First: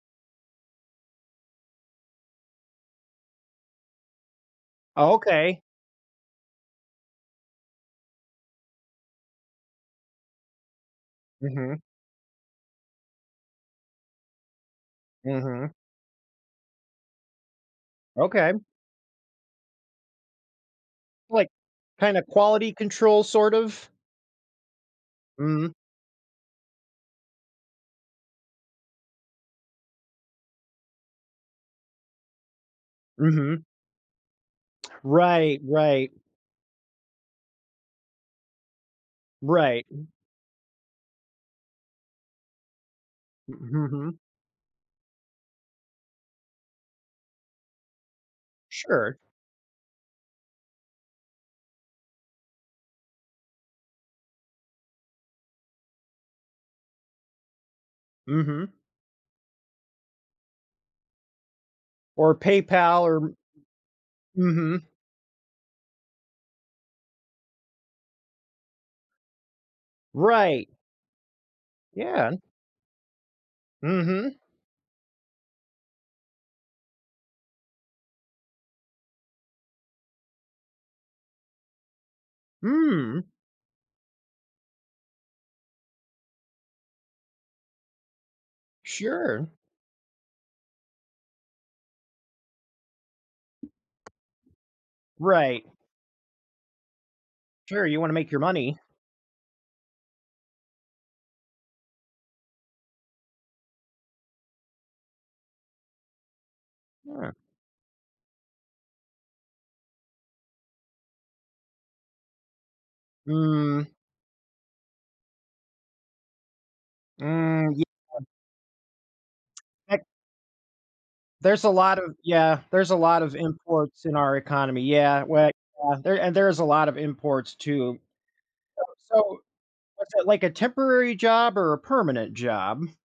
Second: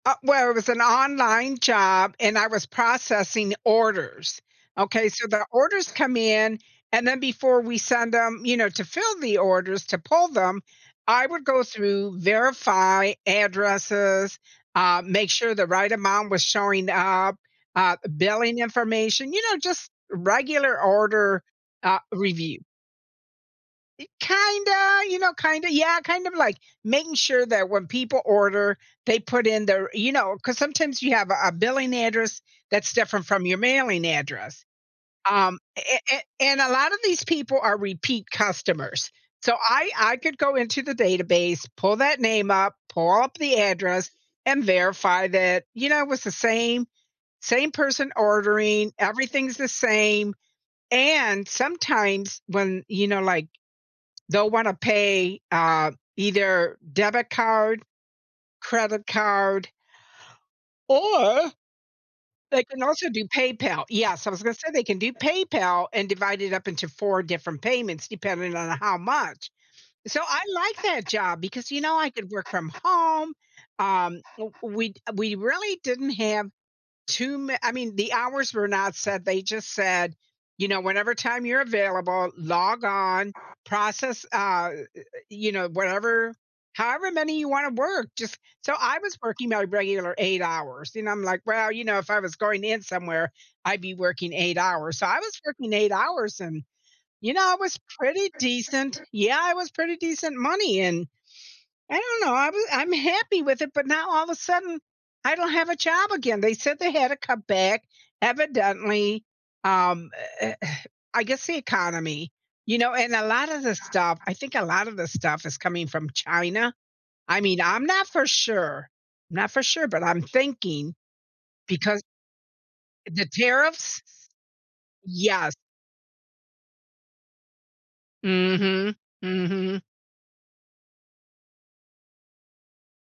Uh, well, it was an online job and I was processing orders, okay? Oh, So, the okay. orders come in, and then before we send them, you know, to fill the orders to pull them, I would go Mhm. through, verify addresses, uh, make sure the Mhm. right amount was showing up, uh, Okay. billing information you know, just regular order, Like, uh, kinda review. quality control, sort of? Y kinda, you know, kinda Mm. yeah, kind of like making sure that when people order, they put in their you know, 'cause sometimes you have a a billing address that's different from your Mhm. mailing address, um, Right, a right. a and a lot of these people are repeat customers, so, Right. I I could go into the database, pull that name up, pull up M the hmm, address hmm. and verify that, you know, it was the same same person ordering, Sure. everything's the same, and sometimes when, you know, like, they'll want to pay, uh, either debit card, Mhm. credit card or, Or they can PayPal also do or PayPal Yes, I m was gonna say Mhm. they can do PayPal, and divide it up into 4 different payments depending on how much. So, I Right. like that job because, you know, I could Yeah. work from home, um, Mhm. w we d uh, we really didn't have too man I mean the hours were not set they just said, you know, "Whenever time you're available, log Mm. on, process," uh, y y you know, "whatever however many you wanna work just" So, I was Sure. working my regular 8 hours, you know, I'm, like, "Well, you know, if I was going in somewhere, I'd be working 8 hours." So, I was Right. working 8 hours, and you know, I was Sure, you wanna pretty make your money. decent Yeah, it was pretty decent money and I don't know I'm I'm happy with it but now all of a sudden, I don't have a job again, they said they had to Yeah. cut back, evidently, um, eh eh, I guess the economy, you know, and a lot of the Mm. stuff I think a lot of the stuff is coming from China. I mean, Mm. I'm not Yeah. for sure. Not for sure, Eh but I'm thinking There's a lot because of yeah, there's a lot the of tariffs. imports in our economy yeah. We yeah, Yes. there and there's a lot of imports too. So Mhm. so, Mhm. was it like a temporary job or a permanent job?